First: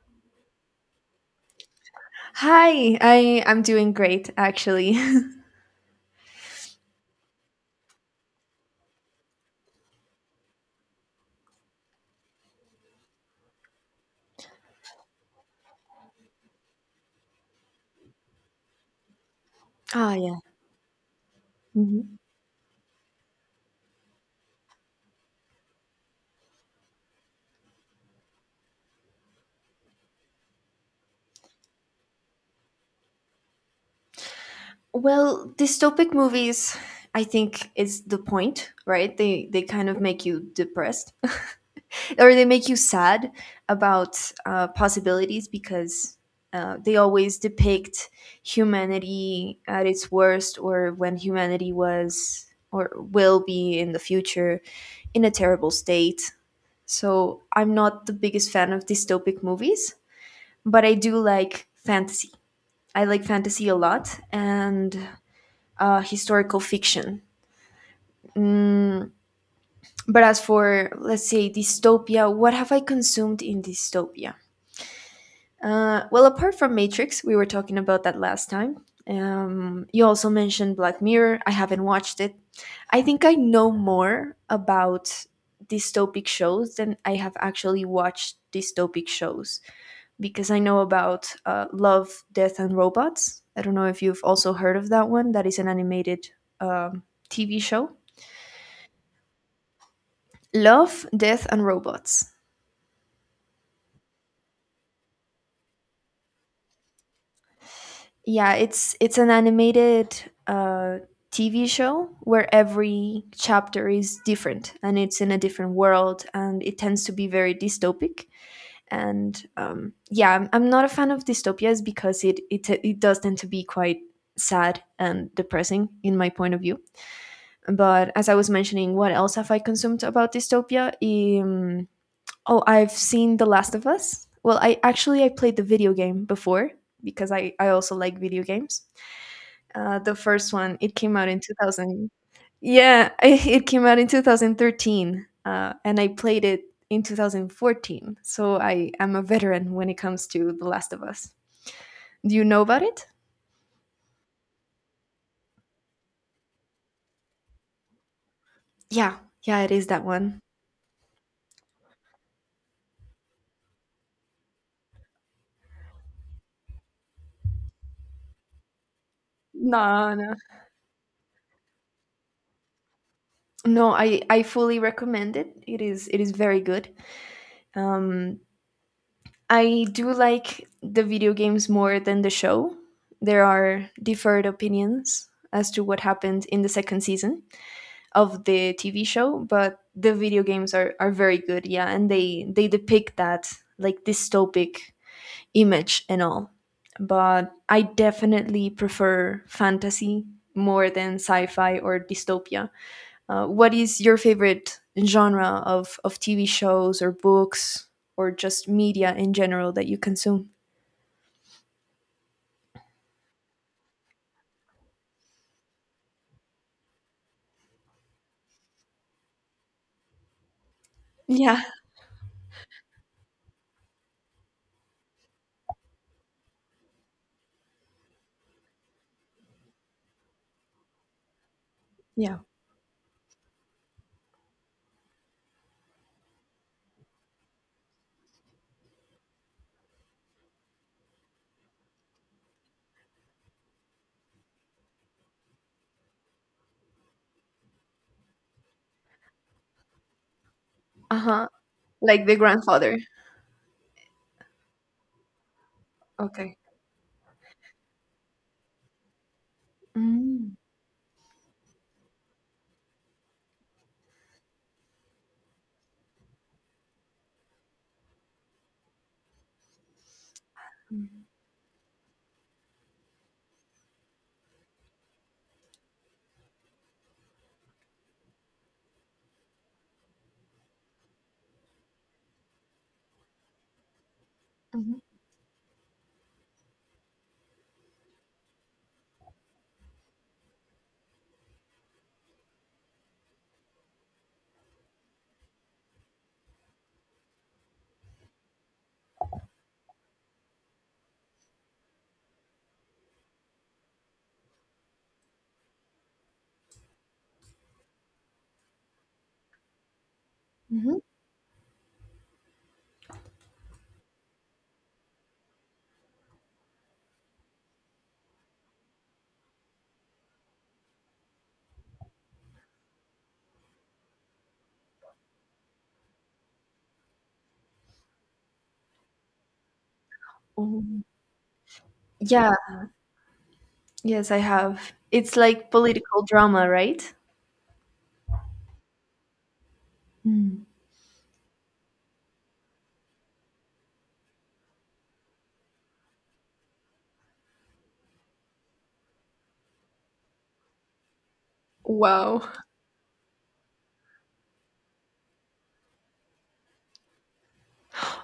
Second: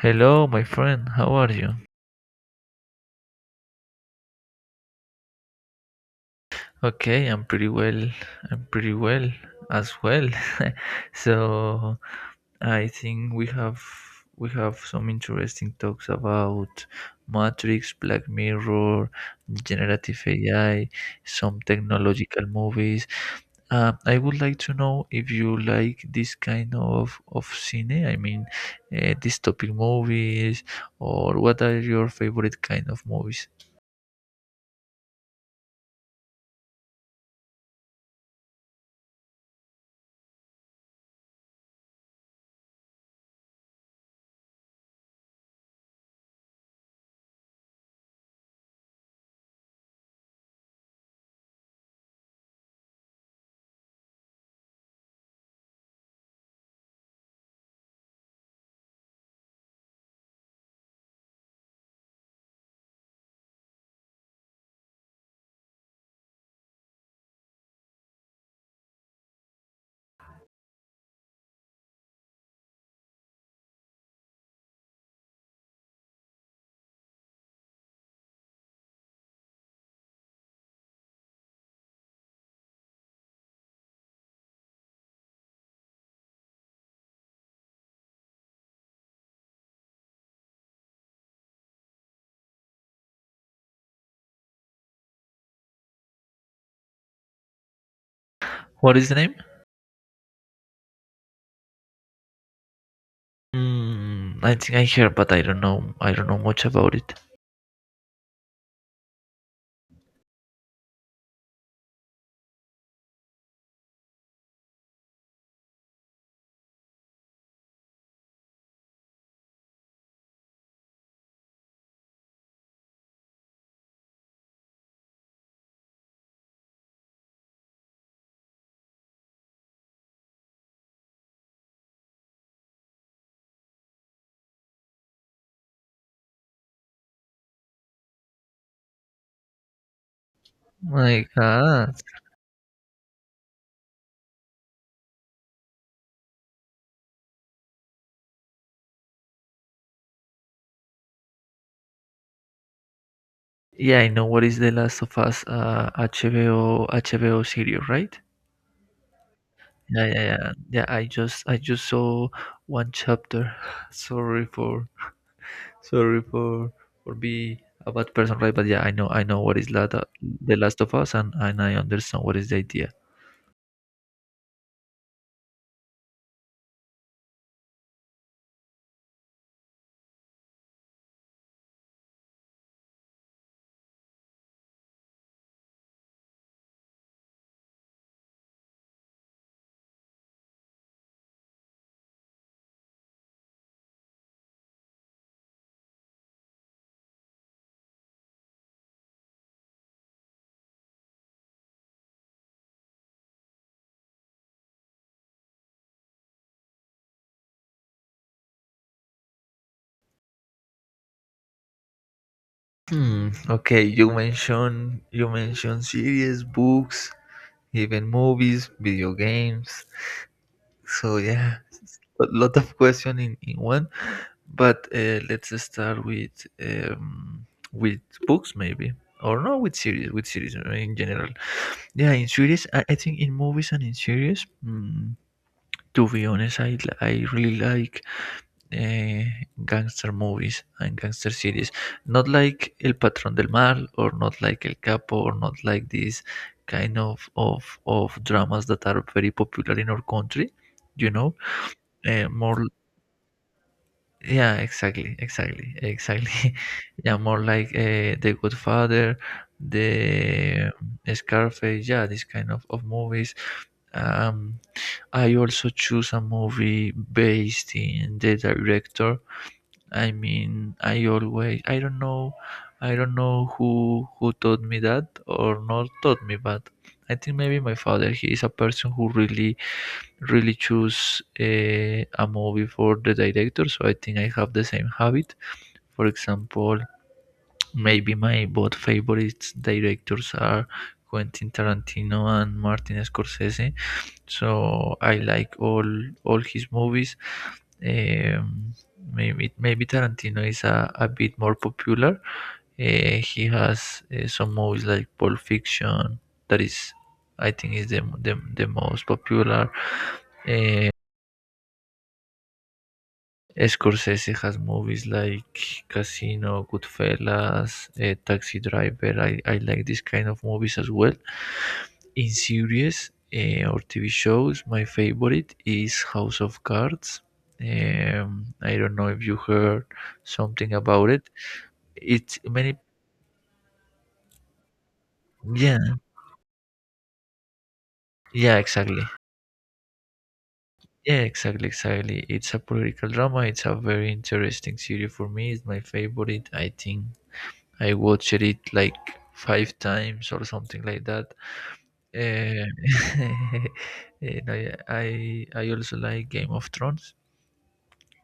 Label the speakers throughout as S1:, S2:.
S1: Hello, my friend. How are you?
S2: Hi, I'm doing great actually.
S1: Okay, I'm pretty well. I'm pretty well as well. So I think we have some interesting talks about Matrix, Black Mirror,
S2: Ah,
S1: generative
S2: yeah.
S1: AI, some
S2: Mhm.
S1: technological movies. I would like to know if you like this kind of cine. I mean, dystopic movies, or what are your favorite kind of movies?
S2: Well, dystopic movies, I think is the point, right? They kind of make you depressed or they make you sad about possibilities because they always depict humanity at its worst, or when humanity was or will be in the future in a terrible state. So I'm not the biggest fan of dystopic movies, but I do like fantasy. I like fantasy a lot, and historical fiction. Mm, but as for, let's say, dystopia, what have I consumed in dystopia? Well, apart from Matrix, we were talking about that last time. You also mentioned Black Mirror. I haven't watched it. I think I know more about dystopic shows than I have actually watched dystopic shows, because I know about Love, Death, and Robots. I don't know if you've also heard of that one. That is an animated um, TV show.
S1: What is the name?
S2: Love, Death, and Robots.
S1: Mm, I think I heard, but I don't know. I don't know much about it.
S2: Yeah, it's an animated uh, TV show where every chapter is different and it's in a different world, and it tends to be very dystopic. And yeah, I'm not a fan of dystopias because it does tend to be quite sad and depressing in my point of view. But as I was mentioning, what else have I consumed about dystopia? Um, oh, I've seen The Last of Us. Well, I actually I played the video game before, because I also like video games. The first one, it came
S1: My
S2: out in
S1: God.
S2: 2000. Yeah, it came out in 2013, and I played it in 2014. So I am a veteran when it comes to The Last of Us. Do you know about it?
S1: Yeah, I know what is The Last of Us HBO series, right?
S2: Yeah, yeah, it is that
S1: Yeah, yeah,
S2: one.
S1: yeah. Yeah, I just saw one chapter. Sorry for sorry for be a bad person, right? But yeah, I know what is La
S2: No, no.
S1: The Last of Us, and I understand what is the idea.
S2: No, I fully recommend it. It is very good. Um, I do like the video games more than the show. There are different opinions as to what happened in the second season of the TV show, but the video games are very good. Yeah, and they depict that like dystopic image and all. But I definitely prefer fantasy more than sci-fi or dystopia. What is your favorite genre of TV shows or books or just media in general that you consume?
S1: Hmm. Okay, you mentioned series, books, even movies, video games. So yeah,
S2: Yeah,
S1: a lot of question in one. But let's start um, with books maybe, or no, with series in general. Yeah, in
S2: yeah.
S1: series, I think in movies and in series. Mm, to be honest, I really like uh, gangster movies and gangster series. Not like El Patrón del Mal, or not like El Capo, or not like these kind of dramas that are very popular in our country. You
S2: Uh
S1: know,
S2: huh. Like The
S1: more
S2: Grandfather.
S1: Yeah, exactly.
S2: Okay.
S1: Yeah, more like The Good Father,
S2: Mm.
S1: the Scarface. Yeah, this kind of movies. Um, I also choose a movie based in the director. I mean, I don't know who taught me that or not taught me, but I think maybe my father. He is a person who really choose a movie for the director. So I think I have the same
S2: Mm-hmm.
S1: habit. For example, maybe my both favorite directors are Quentin Tarantino and Martin Scorsese. So I like all his movies. Um, maybe Tarantino is a bit more popular. He has some movies like Pulp Fiction that is I think is the most popular. Scorsese has movies like Casino, Goodfellas, Taxi Driver. I like this kind of movies as well. In series or TV shows, my favorite is House of Cards. I don't know if you heard something
S2: Mm-hmm.
S1: about it. It's
S2: Yeah,
S1: many,
S2: yes, I have. It's like
S1: yeah,
S2: political drama, right?
S1: yeah, exactly.
S2: Mm.
S1: Yeah, exactly. It's a political drama. It's a very interesting series for me. It's my favorite. I think I watched it like 5 times or something like that. Uh,
S2: Wow.
S1: and I I also like Game of Thrones.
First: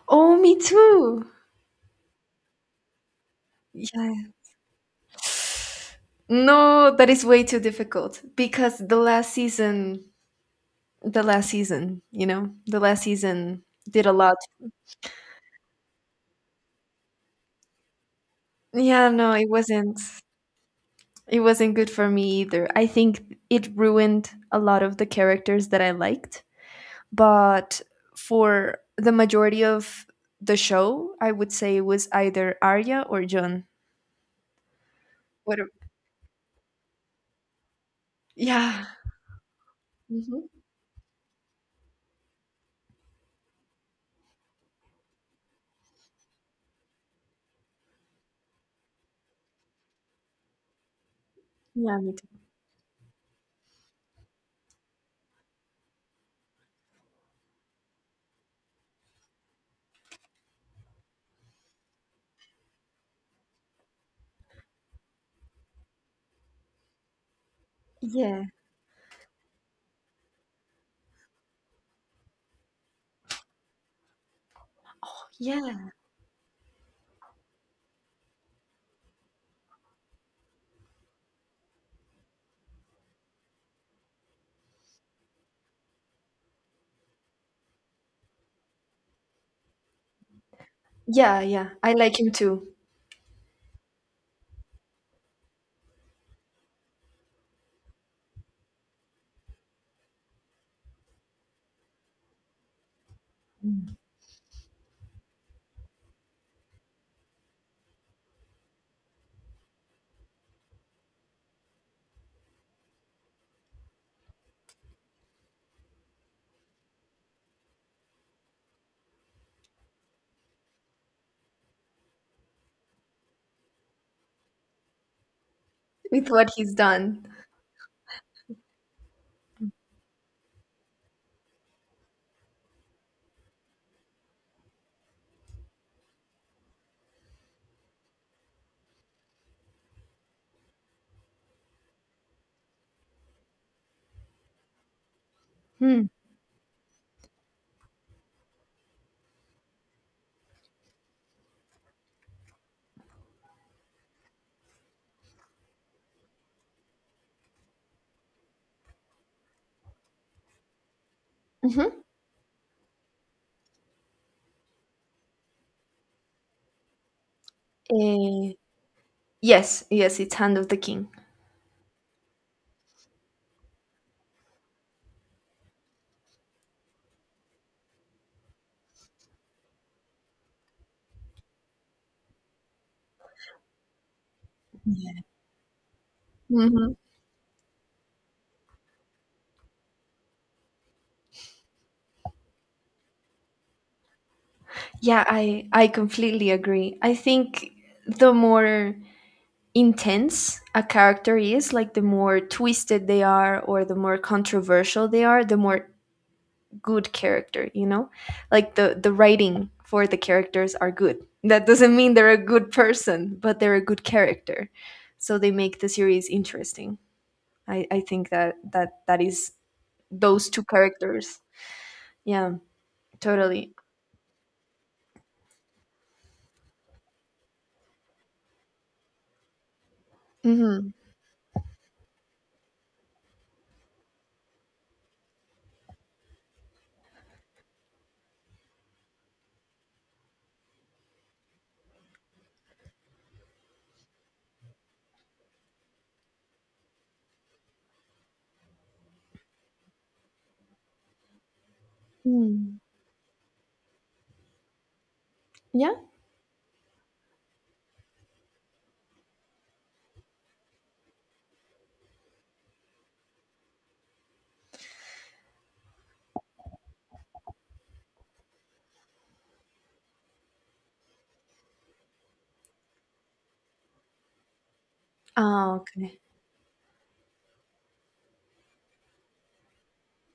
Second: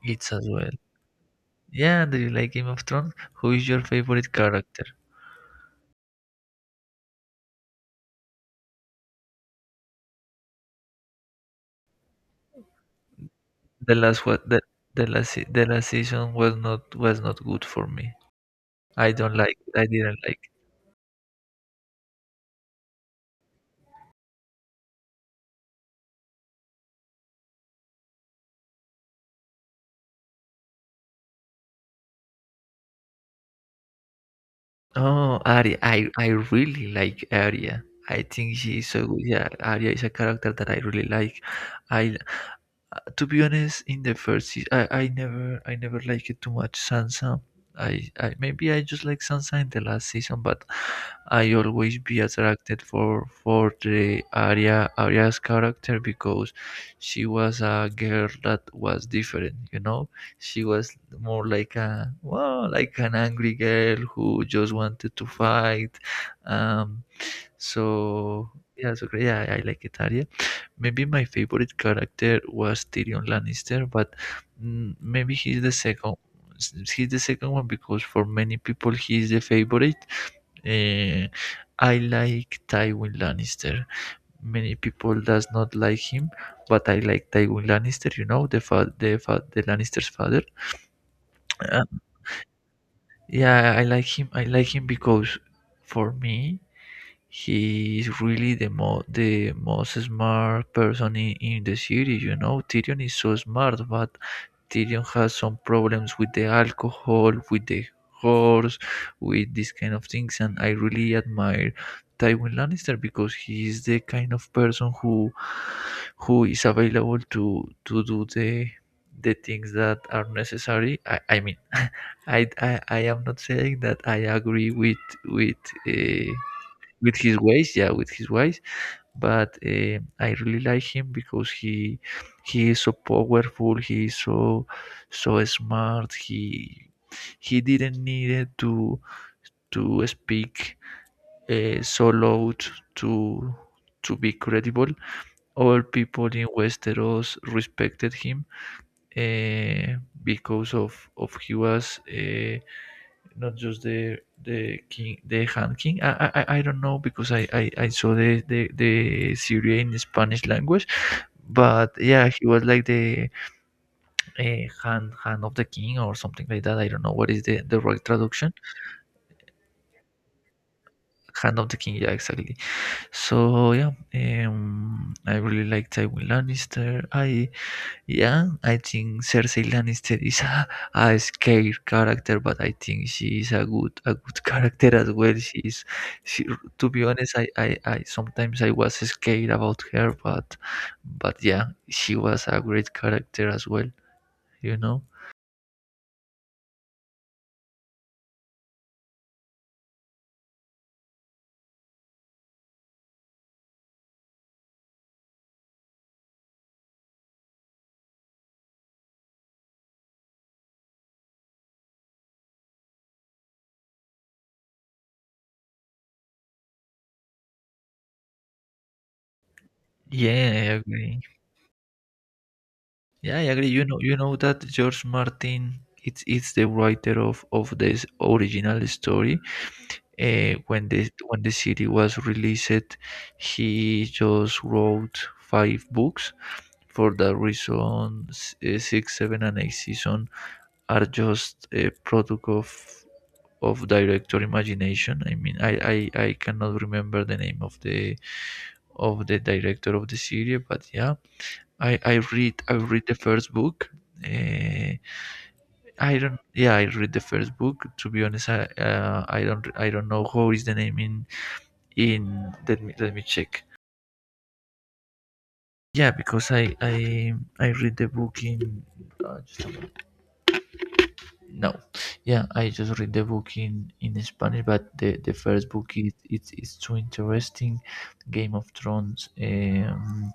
S1: It's
S2: Oh,
S1: as
S2: me
S1: well.
S2: too.
S1: Yeah, do you like Game of Thrones? Who is your
S2: Yeah.
S1: favorite character?
S2: No, that is way too difficult because the last season, the last season, the last season
S1: The
S2: did a
S1: last
S2: lot.
S1: what the, the the last season was not good for me.
S2: Yeah,
S1: I
S2: no,
S1: don't
S2: it
S1: like. I
S2: wasn't,
S1: didn't like.
S2: it wasn't good for me either. I think it ruined a lot of the characters that I liked, but for the majority of the show, I would say it was either Arya or John.
S1: Oh,
S2: What a-
S1: Arya. I really like Arya. I think she
S2: yeah.
S1: is so good. Yeah, Arya is a
S2: Hmm.
S1: character that I really like. I to be honest, in the first season, I never liked it too much Sansa. I just like Sansa in the last season, but I always
S2: Yeah, me
S1: be
S2: too.
S1: attracted for the Arya's character because she was a girl that was different. You know, she was more like a well, like an angry girl who just wanted to fight. Um,
S2: Yeah.
S1: so yeah, so yeah, I like it, Arya. Maybe my favorite character was Tyrion Lannister, but mm, maybe he's the
S2: Yeah.
S1: second. He's the second one because for many people he is the favorite. Eh, I like Tywin Lannister. Many people does not like him, but I like Tywin Lannister. You know the Lannister's father.
S2: Yeah, yeah. I like him too.
S1: Yeah, I like him. I like him because for me, he is really the most smart person in the series. You know, Tyrion is so smart, but Tyrion has some problems with the alcohol, with the horse, with these kind of things. And I really admire Tywin Lannister because he is the kind of person who is available to do the things that are necessary. I mean, I am not saying that I agree with
S2: With
S1: uh,
S2: what he's
S1: with
S2: done.
S1: his ways, yeah, with his ways. But I really like him because he is so powerful. He is so smart. He didn't need to speak so loud to to be credible. All
S2: Hmm.
S1: people in Westeros respected him because of he was. Not just the king, the hand king. Don't know because I saw the series in Spanish language, but
S2: Mm-hmm.
S1: yeah, he was like the hand of the king or something like that. I don't know what is the right traduction.
S2: Eh, yes, yes, it's Hand of the King.
S1: Hand of the king, yeah, exactly. So yeah, I really like Tywin Lannister. I Yeah, I think Cersei Lannister is a scared character, but I think she is a good character as well. She, to
S2: Hmm.
S1: be honest, I sometimes I was scared about her, but yeah, she was a great character as well. You know?
S2: Yeah, I completely agree. I think the more intense a character is, like the more twisted they are or the more controversial they are, the more good character, you know? Like the writing for the characters are good. That doesn't mean they're a good person, but they're a good character. So they make the series interesting. I think that that is
S1: Yeah,
S2: those two
S1: I agree.
S2: characters. Yeah,
S1: Yeah, I agree.
S2: totally.
S1: You know that George Martin, it's the writer of this original story. When
S2: Mhm.
S1: the city was released he just wrote 5 books, for that reason 6, 7 and 8 season are just a product of director imagination. I mean, I cannot remember the name of the director of the series, but yeah, I
S2: Mm.
S1: read the first book. uh,
S2: Yeah.
S1: I don't. Yeah, I read the first book. To be honest, I don't know how is the name in let me check. Yeah, because I read the book in just a moment. No, yeah, I just read the book in Spanish, but the first
S2: Ah,
S1: book is
S2: okay.
S1: it's too interesting. Game of Thrones.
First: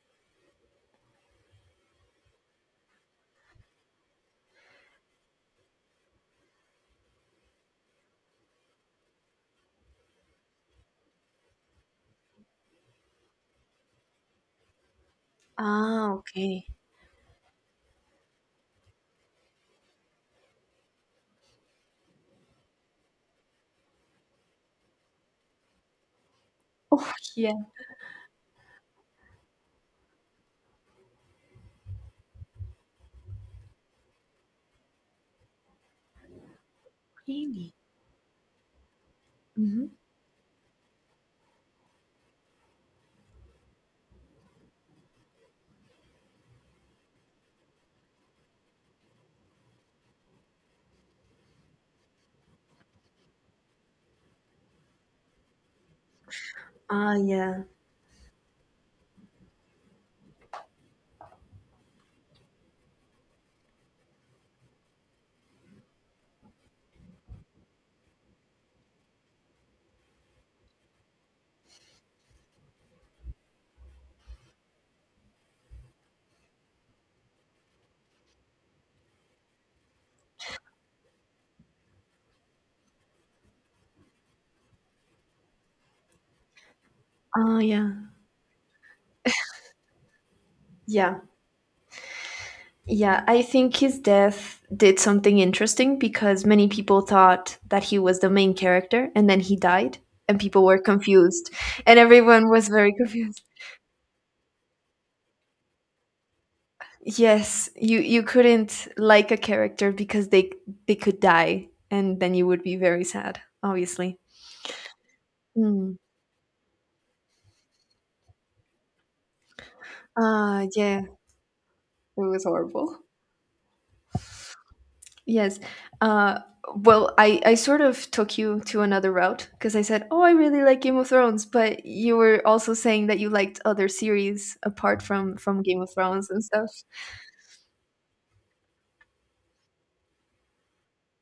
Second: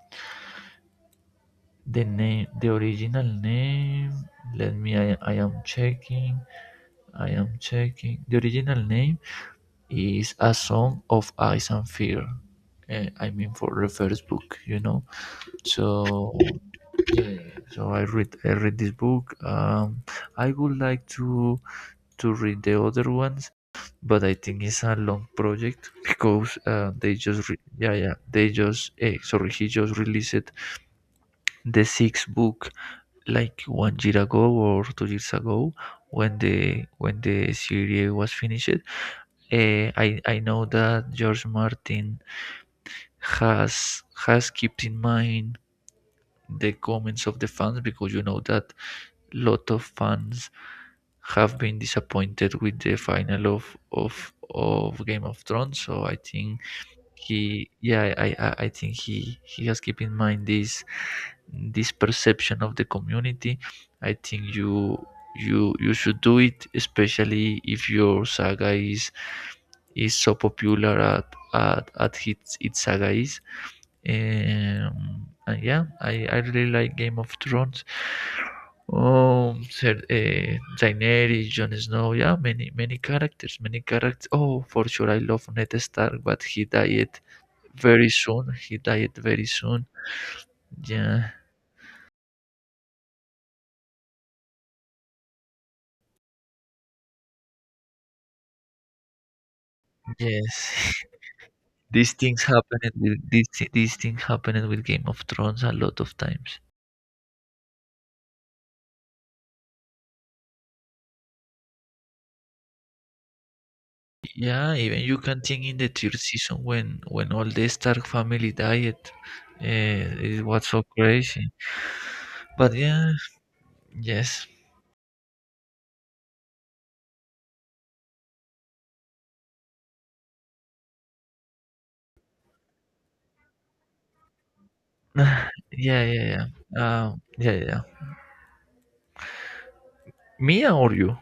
S1: The name, the original name. Let me. I am checking. I am checking. The original name is A Song of Ice and Fear. I mean, for the first book, you know.
S2: Ah,
S1: So
S2: okay.
S1: yeah, yeah. So I read this book. I would like to read the other ones, but I think it's a long project because
S2: Oh, yeah.
S1: yeah they just sorry he just released the sixth book like 1 year ago or 2 years ago when the
S2: Really?
S1: series was finished.
S2: Hmm.
S1: I know that George Martin has kept in mind the comments of the fans, because you know that lot of fans have been disappointed with the final of Game of Thrones. So I think
S2: Ah, yeah.
S1: he, yeah, I think he has keep in mind this this perception of the community. I think you should do it, especially if your saga is so popular at its saga is. And yeah, I really like Game of Thrones. Daenerys, Jon Snow, yeah, many characters, many characters. Oh, for sure, I love Ned Stark, but he died
S2: Oh,
S1: very
S2: yeah.
S1: soon. He died very soon.
S2: Yeah.
S1: Yeah,
S2: Yeah, I think his death did something interesting because many people thought that he was the main character, and then he died and
S1: yes.
S2: people were confused and
S1: These things
S2: everyone was
S1: happen
S2: very
S1: with
S2: confused.
S1: these things happen with Game of Thrones a lot of times.
S2: Yes, you couldn't like a character because they could die and then you would be very sad, obviously.
S1: Yeah, even you can think in the
S2: Mm.
S1: third season when all the Stark family died. It
S2: Ah,
S1: was so
S2: yeah, it
S1: crazy.
S2: was
S1: But
S2: horrible.
S1: yeah, yes.
S2: Yes. Uh, well, I sort of took you to another route because I said, oh, I really like Game of Thrones, but you were also saying that you liked other series apart from from Game of
S1: yeah, yeah,
S2: Thrones and
S1: yeah.
S2: stuff.
S1: Mia or you?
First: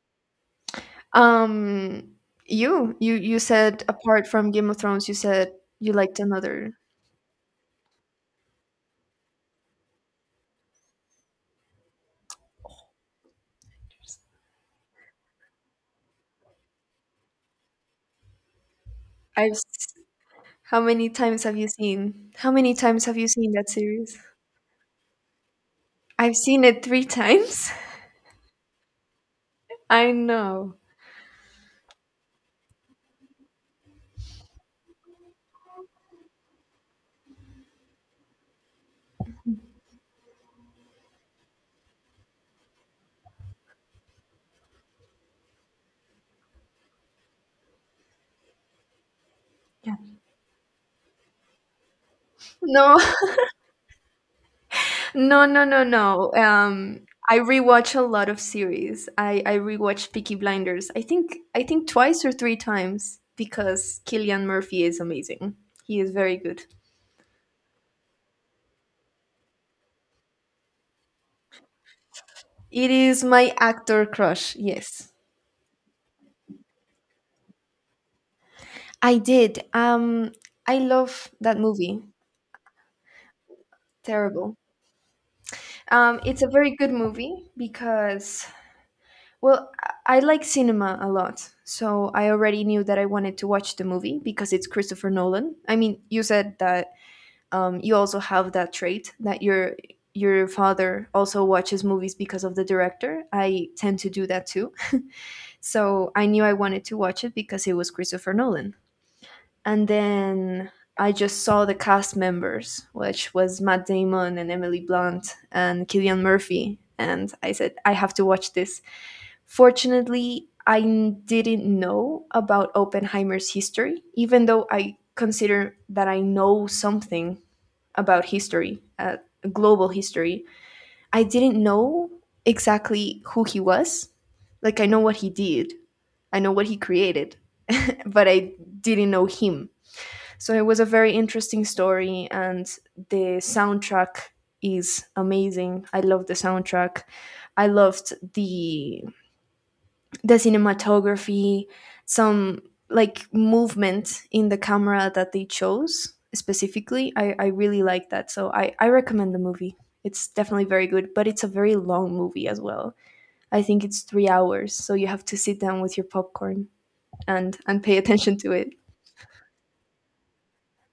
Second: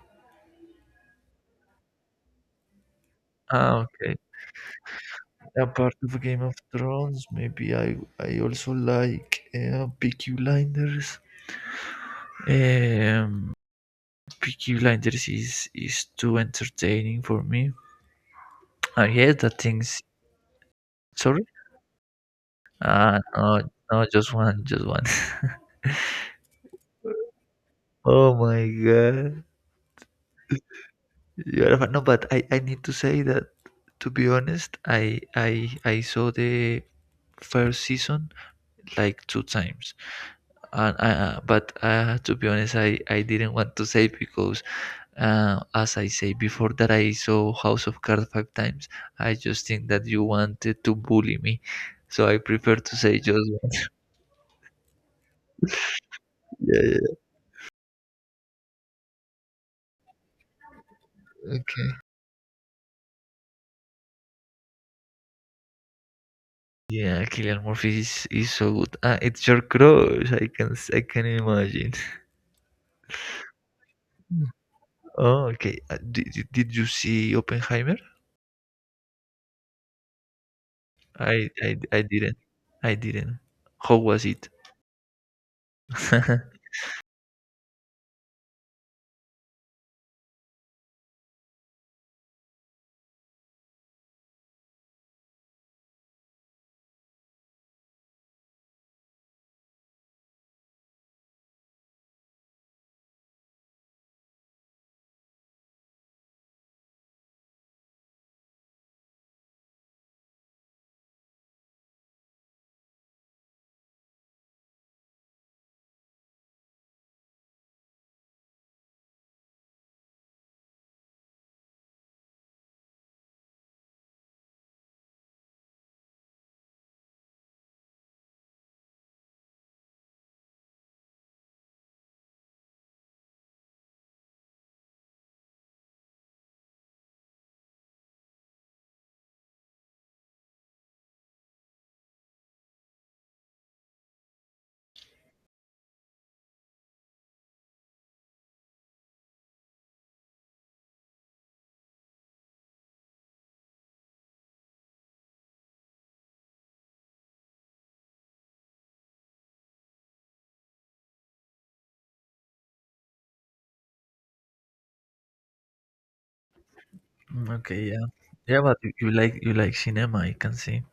S2: Um, you you
S1: Ah,
S2: said
S1: okay.
S2: apart from Game of Thrones, you said you
S1: Apart
S2: liked
S1: of Game of
S2: another.
S1: Thrones, maybe I also like Peaky Blinders. Um, Peaky Blinders is too entertaining for me. I hate
S2: I've
S1: that
S2: s-
S1: things.
S2: how many times
S1: Sorry.
S2: have you seen? How many times have
S1: Ah,
S2: you seen
S1: no,
S2: that
S1: no,
S2: series?
S1: just one, just one.
S2: I've seen it three times.
S1: Oh my god.
S2: I know.
S1: You're a fan. No, but I need to say that to be honest, I saw the first season like 2 times. And I, but to be honest, I didn't want to say because, as I say before that I saw House of Cards 5 times, I just think
S2: Yeah.
S1: that you wanted to bully me, so I prefer to
S2: No.
S1: say just one.
S2: No, no, no, no.
S1: Yeah,
S2: I rewatch a lot of series. I rewatch Peaky Blinders. I think
S1: yeah.
S2: twice or three times because Killian Murphy is amazing. He is very good.
S1: Yeah, Killian Murphy is so good. Ah, it's your crush. I can imagine.
S2: It is my actor crush. Yes,
S1: Oh, okay. Did you see Oppenheimer?
S2: I did. I love that
S1: I
S2: movie.
S1: didn't. I didn't. How was it?
S2: Terrible. It's a very good movie because, well, I like cinema a lot. So I already knew that I wanted to watch the movie because it's Christopher Nolan. I mean, you said that you also have that trait that your father also watches movies because of the director. I tend to do that too. So I knew I wanted to watch it because it was Christopher Nolan. And then I just saw the cast members, which was Matt Damon and Emily Blunt and Killian Murphy. And I said, I have to watch this. Fortunately, didn't know about Oppenheimer's history, even though I consider that I know something about history, global history. I didn't know exactly who he was. Like, I know what he did, I know what he created, but I didn't know him. So it was a very interesting story, and the soundtrack is amazing. I love the soundtrack. I loved the cinematography, some like movement in the camera that they chose specifically. I really like that. So I recommend the movie. It's definitely very good, but it's a very long movie as well. I think it's 3 hours, so you have to sit down with your popcorn
S1: Mm,
S2: and
S1: okay,
S2: pay
S1: yeah,
S2: attention to
S1: yeah,
S2: it.
S1: but you like cinema. I can see.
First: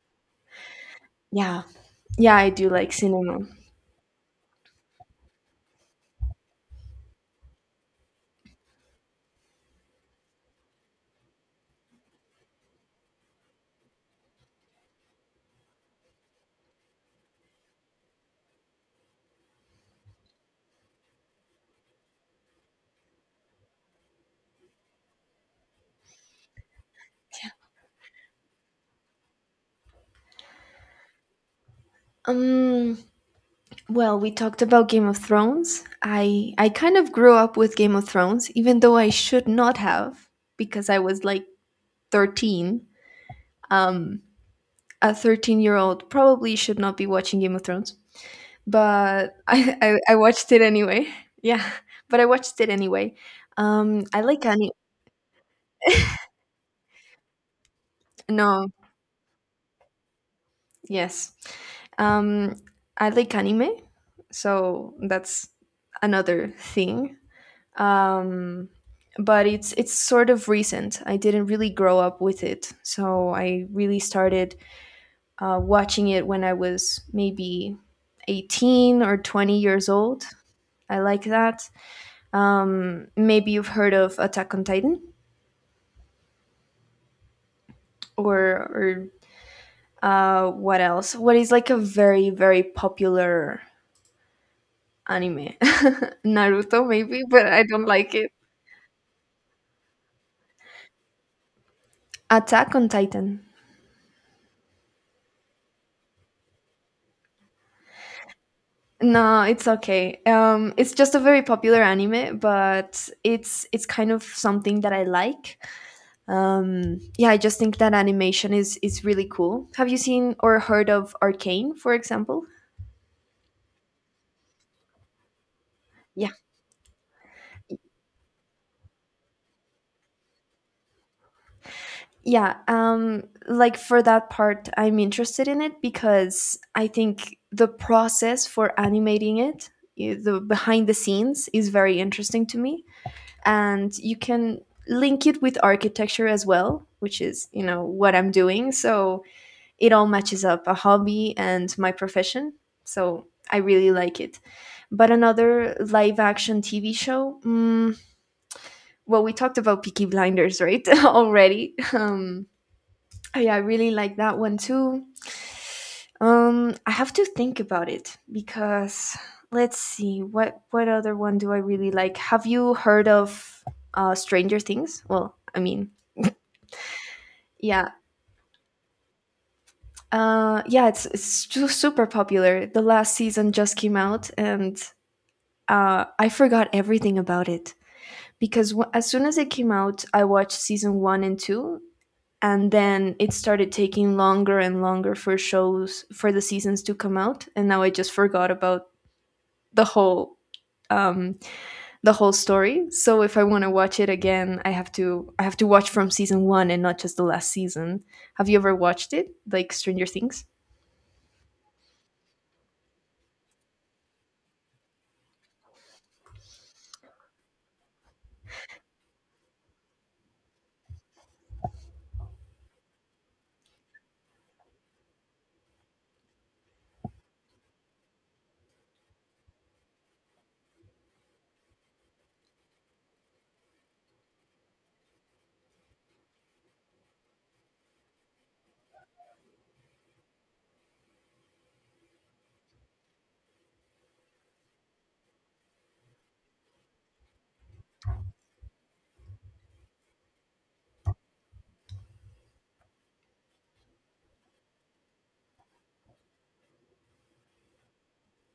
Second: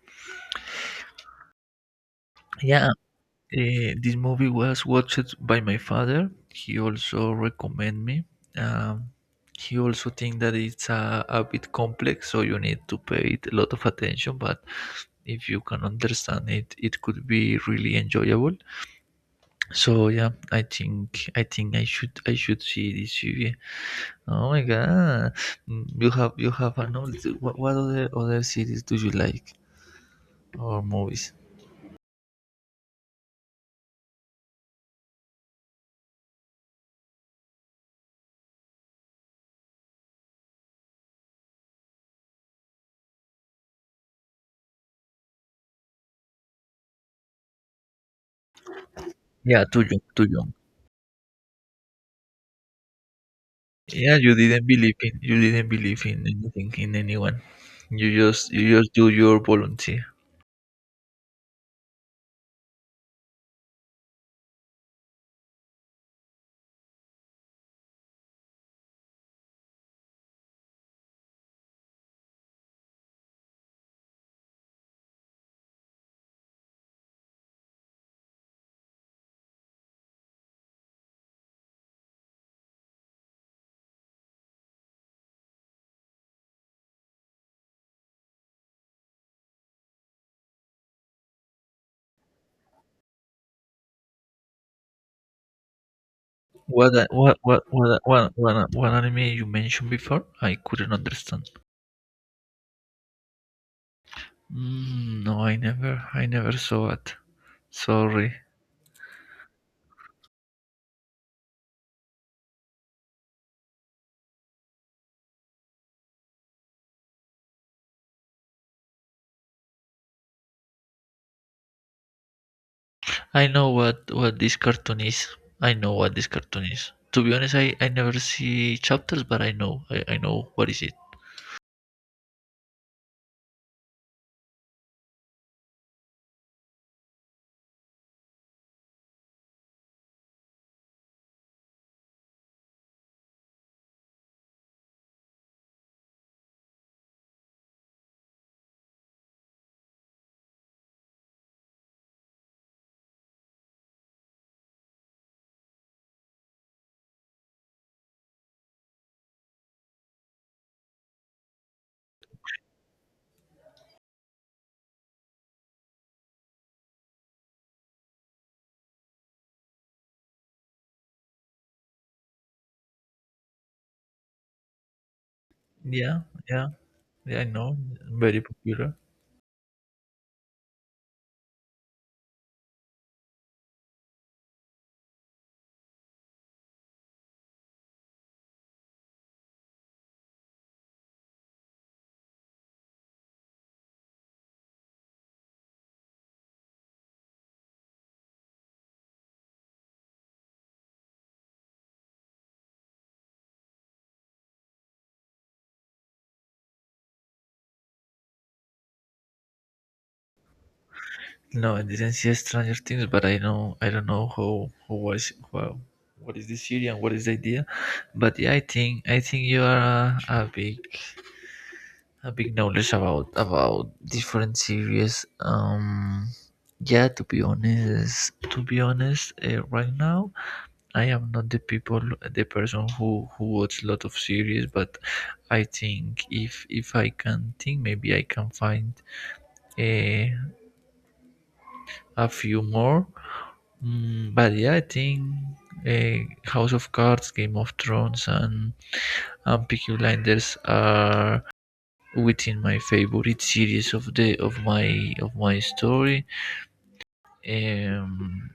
S2: Yeah. Yeah, I do
S1: Yeah,
S2: like cinema.
S1: This movie was watched by my father. He also recommend me. Um, he also think that it's a bit complex, so you need to pay it a lot of attention. But if you can understand it, it could be really enjoyable. So yeah, I think I should see this movie. Oh my god. Mm, you have a knowledge. What other series do you like or movies?
S2: Um, well, we talked about Game of Thrones. I kind of grew up with Game of Thrones, even though I should not have, because I was like 13, um, a 13-year-old probably should not be watching Game of Thrones, but
S1: Yeah,
S2: I,
S1: too
S2: I,
S1: young,
S2: I
S1: too young.
S2: watched it anyway. Yeah, but I watched it anyway.
S1: Yeah,
S2: I
S1: you
S2: like
S1: didn't
S2: anime.
S1: believe in you didn't believe in anything in anyone. You just you
S2: No,
S1: just do your volunteer.
S2: yes. Um, I like anime, so that's another thing. Um, but it's sort of recent. I didn't really grow up with it, so I really started watching it when I was maybe 18 or 20 years old. I like that. Maybe you've heard of Attack on Titan, or what else? What is like a very, very popular anime? Naruto,
S1: What a-
S2: maybe,
S1: what
S2: but I don't
S1: what a-
S2: like it.
S1: what what, a- what anime you mentioned before? I couldn't understand.
S2: Attack on Titan.
S1: Mm, no, I never saw it. Sorry.
S2: No, it's okay. It's just a very popular anime, but it's kind of something that I like. Yeah, I just think that animation is really cool. Have you seen or heard of Arcane, for example?
S1: I know what this cartoon is. I know what this
S2: Yeah.
S1: cartoon is. To be honest, I never see chapters, but I know I know what is it.
S2: Yeah, like for that part I'm interested in it because I think the process for animating it, the behind the scenes is very interesting to me. And you can link it with architecture as well, which is, you know, what I'm doing, so it all matches up, a hobby and my profession. So I really like it. But another live action TV show, mm, well, we talked about Peaky Blinders, right? Already. Oh, yeah, I really like that one too. I have to think about it because let's see, what other one do I really like? Have you heard of Stranger Things? Well, I mean,
S1: Yeah, yeah, yeah. I know.
S2: yeah,
S1: Very popular.
S2: Yeah, it's super popular. The last season just came out, and I forgot everything about it because, as soon as it came out, I watched season one and two, and then it started taking longer and longer for shows, for the seasons to come out, and now I just forgot about the whole um, the whole story. So if I want to watch it again, I have to watch from season one and not just the last season. Have you ever watched it, like Stranger Things?
S1: No, I didn't see Stranger Things, but I know I don't know how was well, what is the series and what is the idea. But yeah, I think you are a big knowledge about different series. Yeah, to be honest, right now I am not the people the person who watch a lot of series, but I think if I can think, maybe I can find a a few more. Mm, but yeah, I think House of Cards, Game of Thrones, and Peaky Blinders are within my favorite series of the of my story. Um,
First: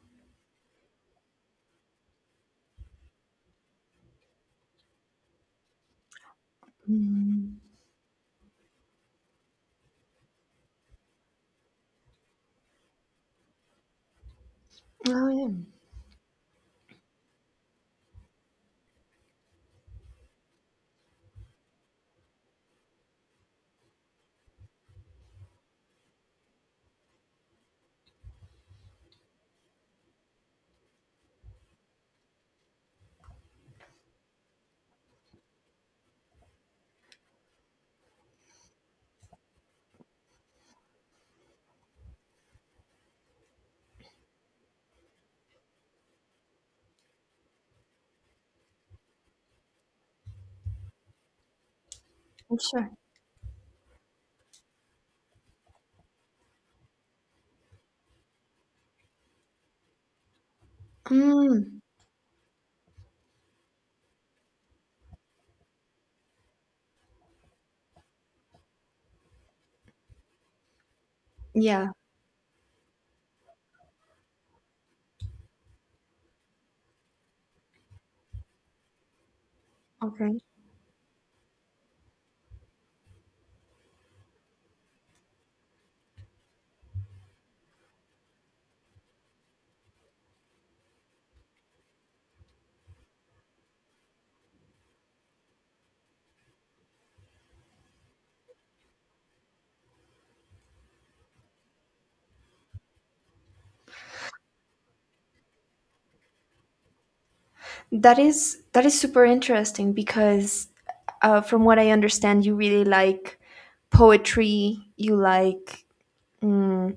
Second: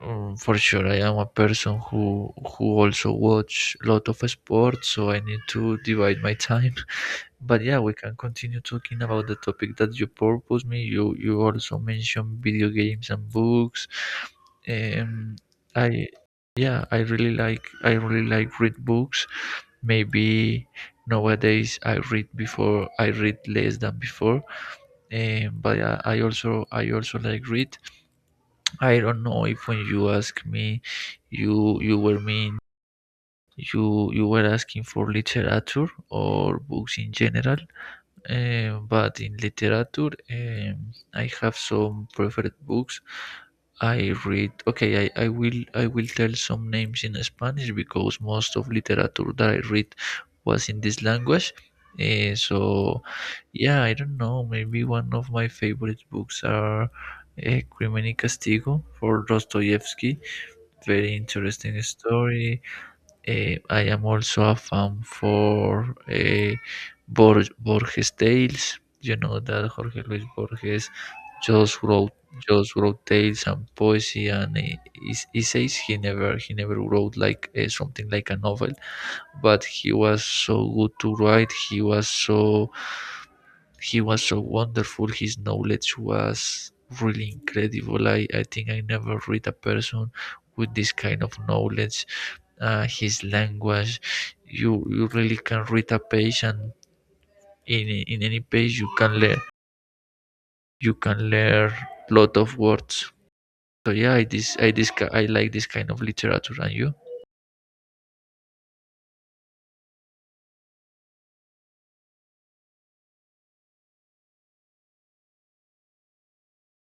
S1: for sure, I am a person who also watch a lot of sports, so I need to divide my time.
S2: Mm.
S1: But yeah, we can continue talking about the topic that you proposed me. You also mentioned video games and books.
S2: Oh
S1: Um,
S2: yeah.
S1: I yeah, I really like read books. Maybe nowadays I read before I read less than before. But I also like read. I don't know if when you ask me, you were mean you were asking for literature or books in general. But in literature, I have some preferred books. I read. Okay, I will tell some names in Spanish because most of literature that I read was in this language.
S2: Sure.
S1: So yeah, I don't know. Maybe one of my favorite books are Crimen y Castigo for Dostoevsky. Very interesting
S2: Mm,
S1: story. I am also a fan for Borges Tales. You know that Jorge Luis Borges just
S2: yeah.
S1: wrote just wrote tales and poesy and essays. He never wrote like something like a novel, but he was
S2: Okay.
S1: so good to write. He was so wonderful. His knowledge was really incredible. I think I never read a person with this kind of knowledge, his language. You really can read a page, and in any page you can learn lot of words. So yeah, I like this kind of literature. And you?
S2: That is super interesting because, from what I understand, you really like poetry. You like mm,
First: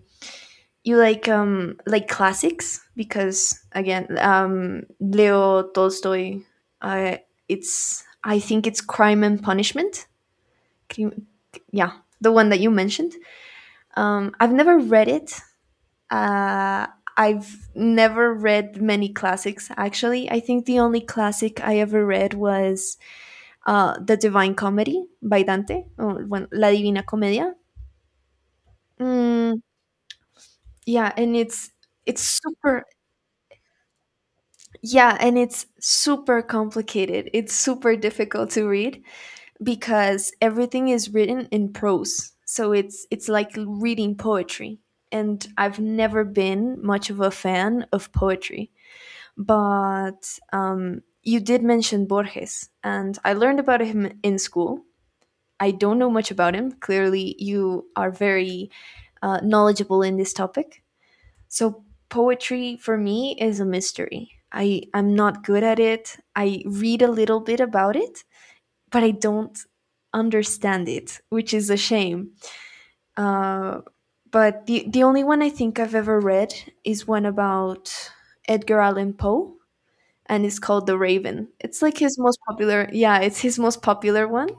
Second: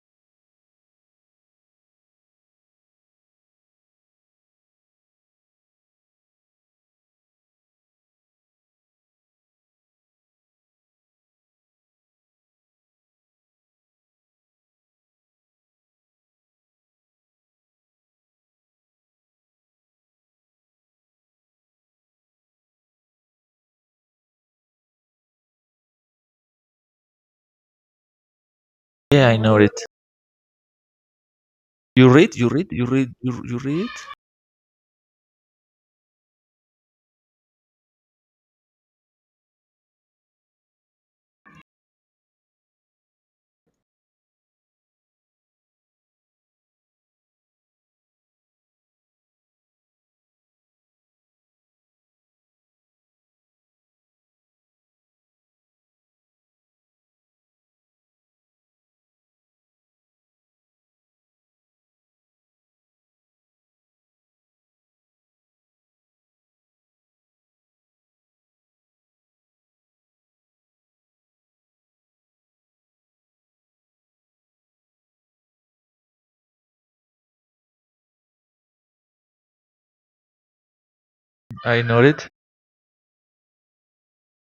S2: you like um, like classics because again, Leo Tolstoy. Uh, it's, I think it's Crime and Punishment. Crim- yeah, the one that you mentioned. I've never read it. Uh, I've never read many classics, actually. I think the only classic I ever read was The Divine Comedy by Dante, or when, La Divina Commedia.
S1: Yeah, I know
S2: Mm,
S1: it.
S2: yeah, and
S1: You
S2: it's
S1: read, you read,
S2: super
S1: you read, you, you read it.
S2: yeah, and it's super complicated. It's super difficult to read because everything is written in prose. So it's like reading poetry. And I've never been much of a fan of poetry. But You did mention Borges, and I learned about him in school. I don't know much about him. Clearly, you are very knowledgeable in this topic. So, poetry for me is a mystery. I'm not good at it. I read a little bit about it, but I don't understand it, which is a shame. Uh, but the only one I think I've ever read is one about Edgar Allan Poe and it's called The Raven. It's
S1: I
S2: like
S1: know
S2: his
S1: it.
S2: most popular. Yeah, it's his most popular one.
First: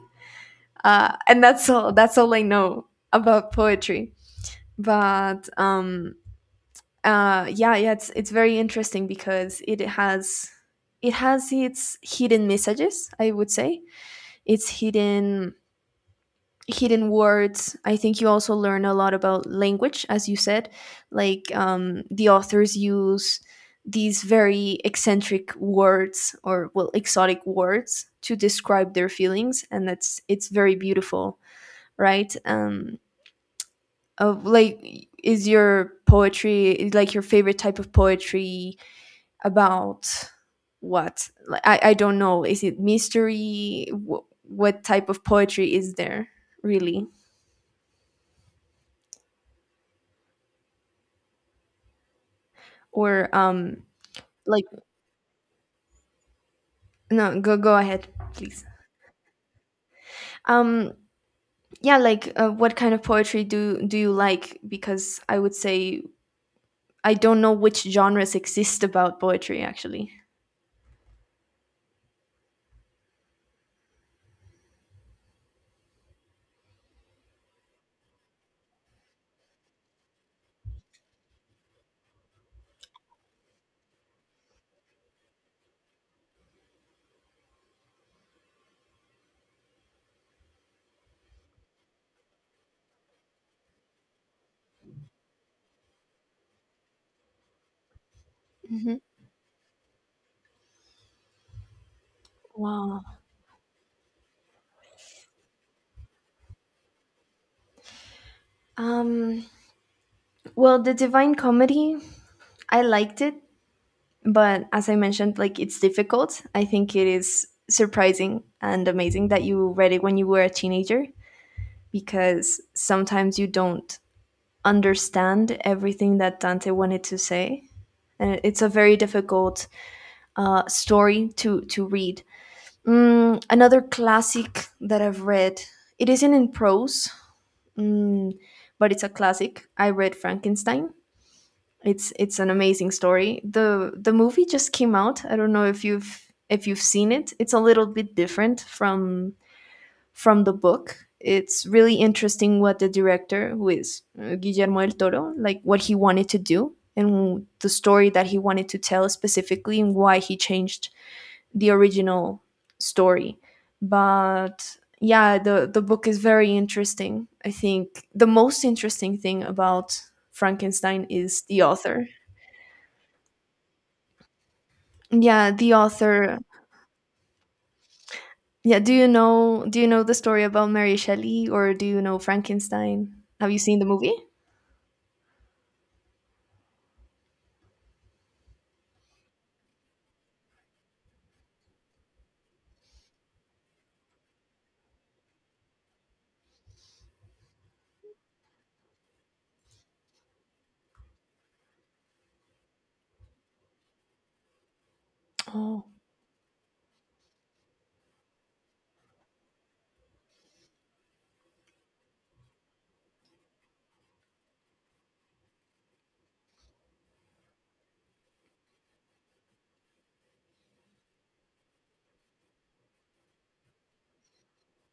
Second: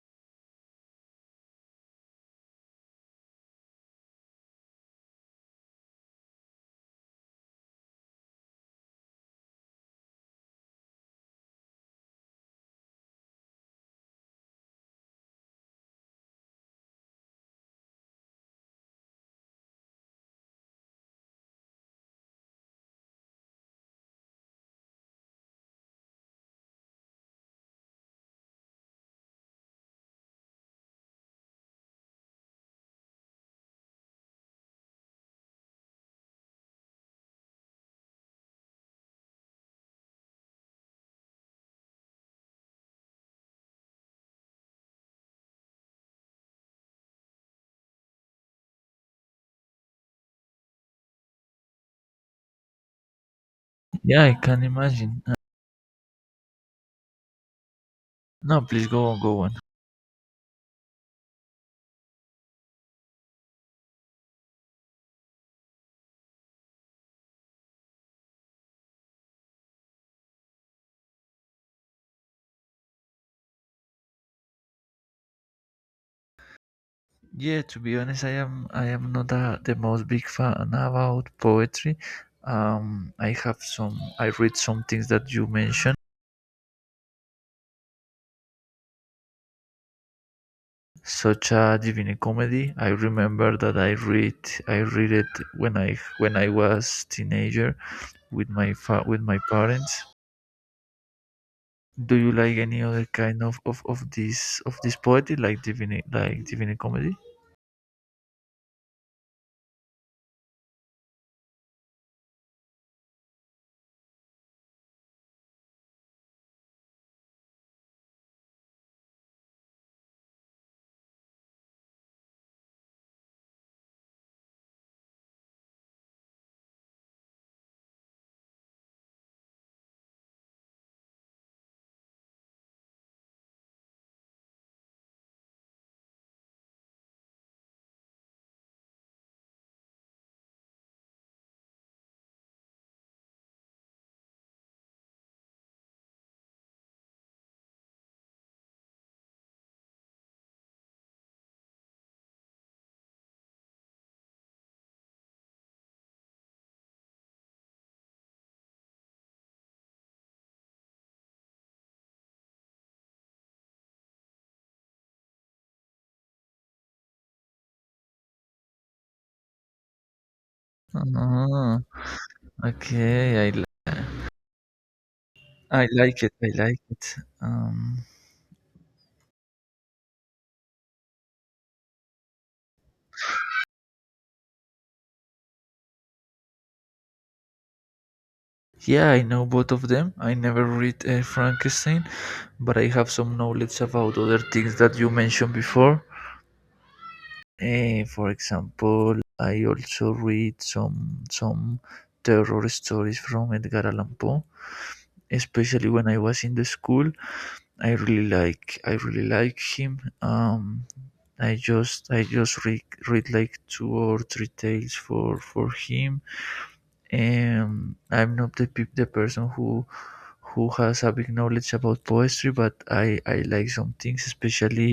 S2: And that's all. That's all I know about poetry. But um, yeah, it's very interesting because it has its hidden messages. I would say its hidden words. I think you also learn a lot about language, as you said, like the authors use these very eccentric words, or well, exotic words to describe their feelings, and that's it's very beautiful, right? Of like is your Poetry is, like, your favorite type of poetry about what? Like, I don't know, is it mystery? What type of poetry is there, really? Or
S1: Yeah, I can
S2: like
S1: imagine.
S2: No, go ahead,
S1: No,
S2: please.
S1: please go on, go on.
S2: um yeah, like, what kind of poetry do you like? Because I would say I don't know which genres exist about poetry, actually.
S1: Yeah, to be honest, I am not a, the most big fan about poetry. I have some I read some things that you mentioned such a Divine Comedy. I remember that I read it when I was teenager with my
S2: hmm
S1: with my parents. Do you like any
S2: wow.
S1: other kind of of this of this poetry like Divine Comedy?
S2: um well, the Divine Comedy, I liked it, but as I mentioned, like, it's difficult. I think it is surprising and amazing that you read it when you were a teenager, because sometimes you don't understand everything that Dante wanted to say, and it's a very difficult story to read. Mm, another classic that I've read. It isn't in prose, mm, but it's a classic. I read Frankenstein. It's an amazing story. The movie just came out. I don't know if you've seen it. It's a little bit different from the book. It's really interesting what the director, who is Guillermo del Toro, like, what he wanted to do and the story that he wanted to tell specifically and why he changed the original story. But yeah, the book is very interesting. I think the most interesting thing about Frankenstein is the
S1: Ah,
S2: author.
S1: okay,
S2: Yeah, the
S1: I like it.
S2: author.
S1: I like it.
S2: Yeah, do you know the story about Mary Shelley, or do you know Frankenstein? Have you seen the movie?
S1: Yeah, I know both of them. I never read Frankenstein, but I have some knowledge about other things that you mentioned before. For example, I also read some terror stories from Edgar Allan Poe,
S2: Oh.
S1: especially when I was in the school. I really like him. I just read read like two or three tales for him. I'm not the the person who has a big knowledge about poetry, but I like some things, especially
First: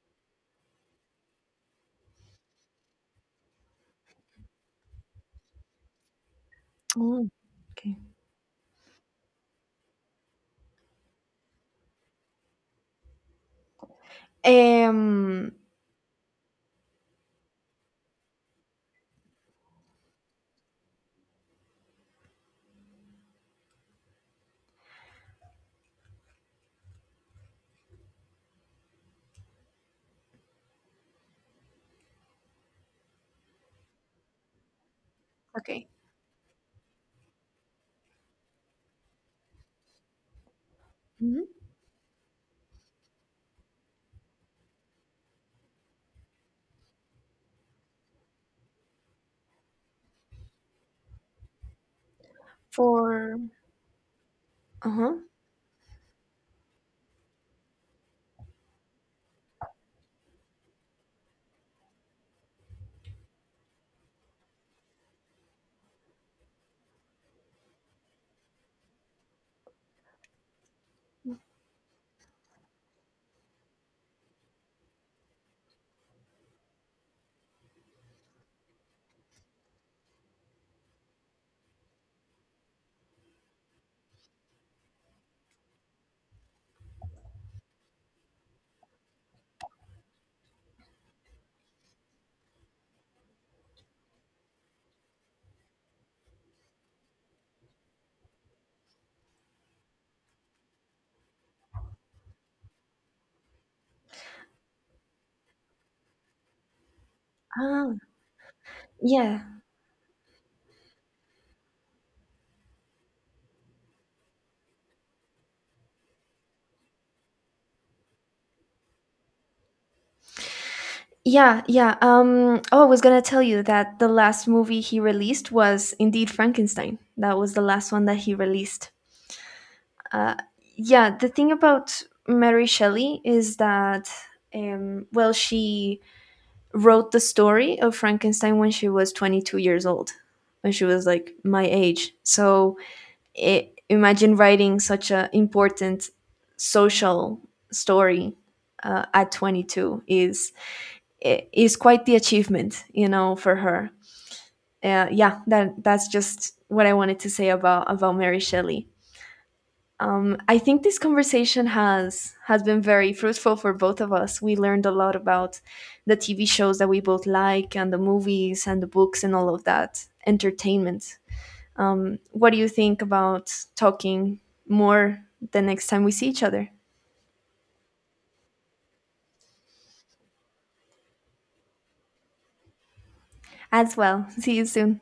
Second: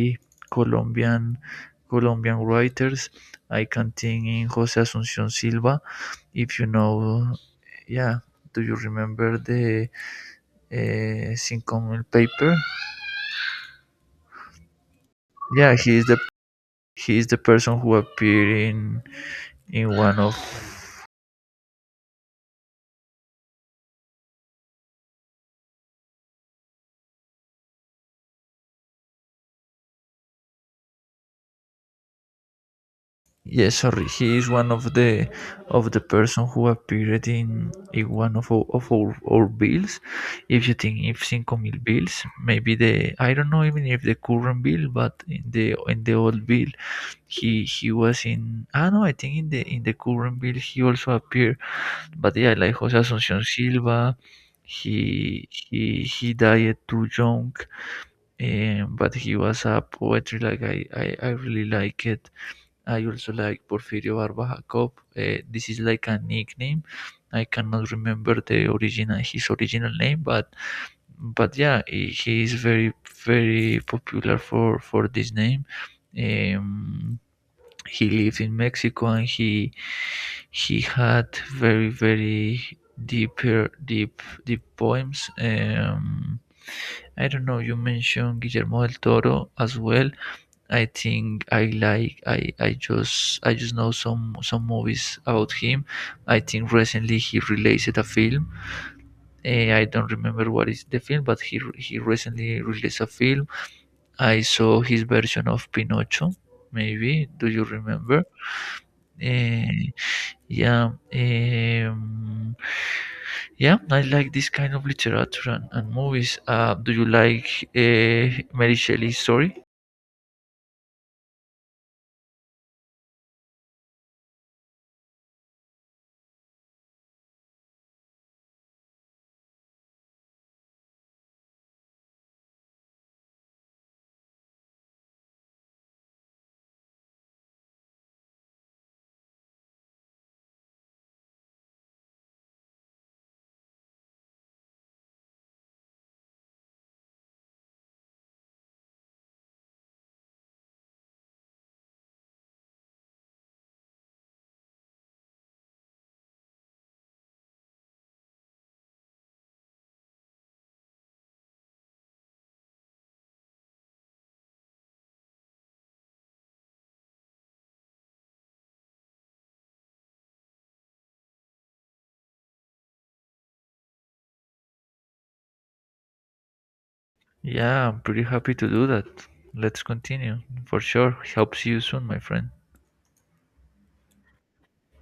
S1: Colombian Colombian writers. I can think in Jose Asuncion Silva. If you know,
S2: Oh, okay.
S1: yeah, do you remember the Cinco Mil paper?
S2: Um,
S1: Yeah, he is the person who appeared in one of Yeah, sorry. He is one
S2: okay.
S1: of the person who appeared in one of our bills. If you think if
S2: Mhm.
S1: cinco mil bills, maybe the I don't know even if the current bill, but in the old bill, he was in. Ah no, I think in the current bill he also appeared. But yeah, like Jose
S2: For.
S1: Asuncion Silva,
S2: Uh-huh.
S1: he died too young, but he was a poetry like I really like it. I also like Porfirio Barba Jacob. This is like a nickname. I cannot remember the original his original name, but yeah, he is very very popular for this name. Um, he lived in Mexico and he had very very deeper deep poems. I don't know. You mentioned Guillermo del Toro as well. I think I like I just I just know some movies about him. I think recently he released a film. I don't remember what is the film, but he recently released a film. I saw his version of Pinocho. Maybe do you
S2: Ah,
S1: remember?
S2: yeah.
S1: Eh, yeah. Yeah, I like this kind of literature and movies. Do you like Mary Shelley's story?
S2: Yeah, yeah. Oh, I was gonna tell you that the last movie he released was indeed Frankenstein. That was the last one that he released. Uh, yeah, the thing about Mary Shelley is that, well, she wrote the story of Frankenstein when she was 22 years old, when she was like my age. So I imagine writing such an important social story at 22 is is quite the achievement, you know, for her. Yeah, that that's just what I wanted to say about Mary Shelley. I think this conversation has been very fruitful for both of us. We learned a lot about the TV shows that we both like, and the movies, and the books, and all of that entertainment. What do you think about talking more the next time we see each other?
S1: Yeah, I'm pretty happy to do that. Let's continue. For sure. Hope see you soon, my friend.
S2: As well. See you soon.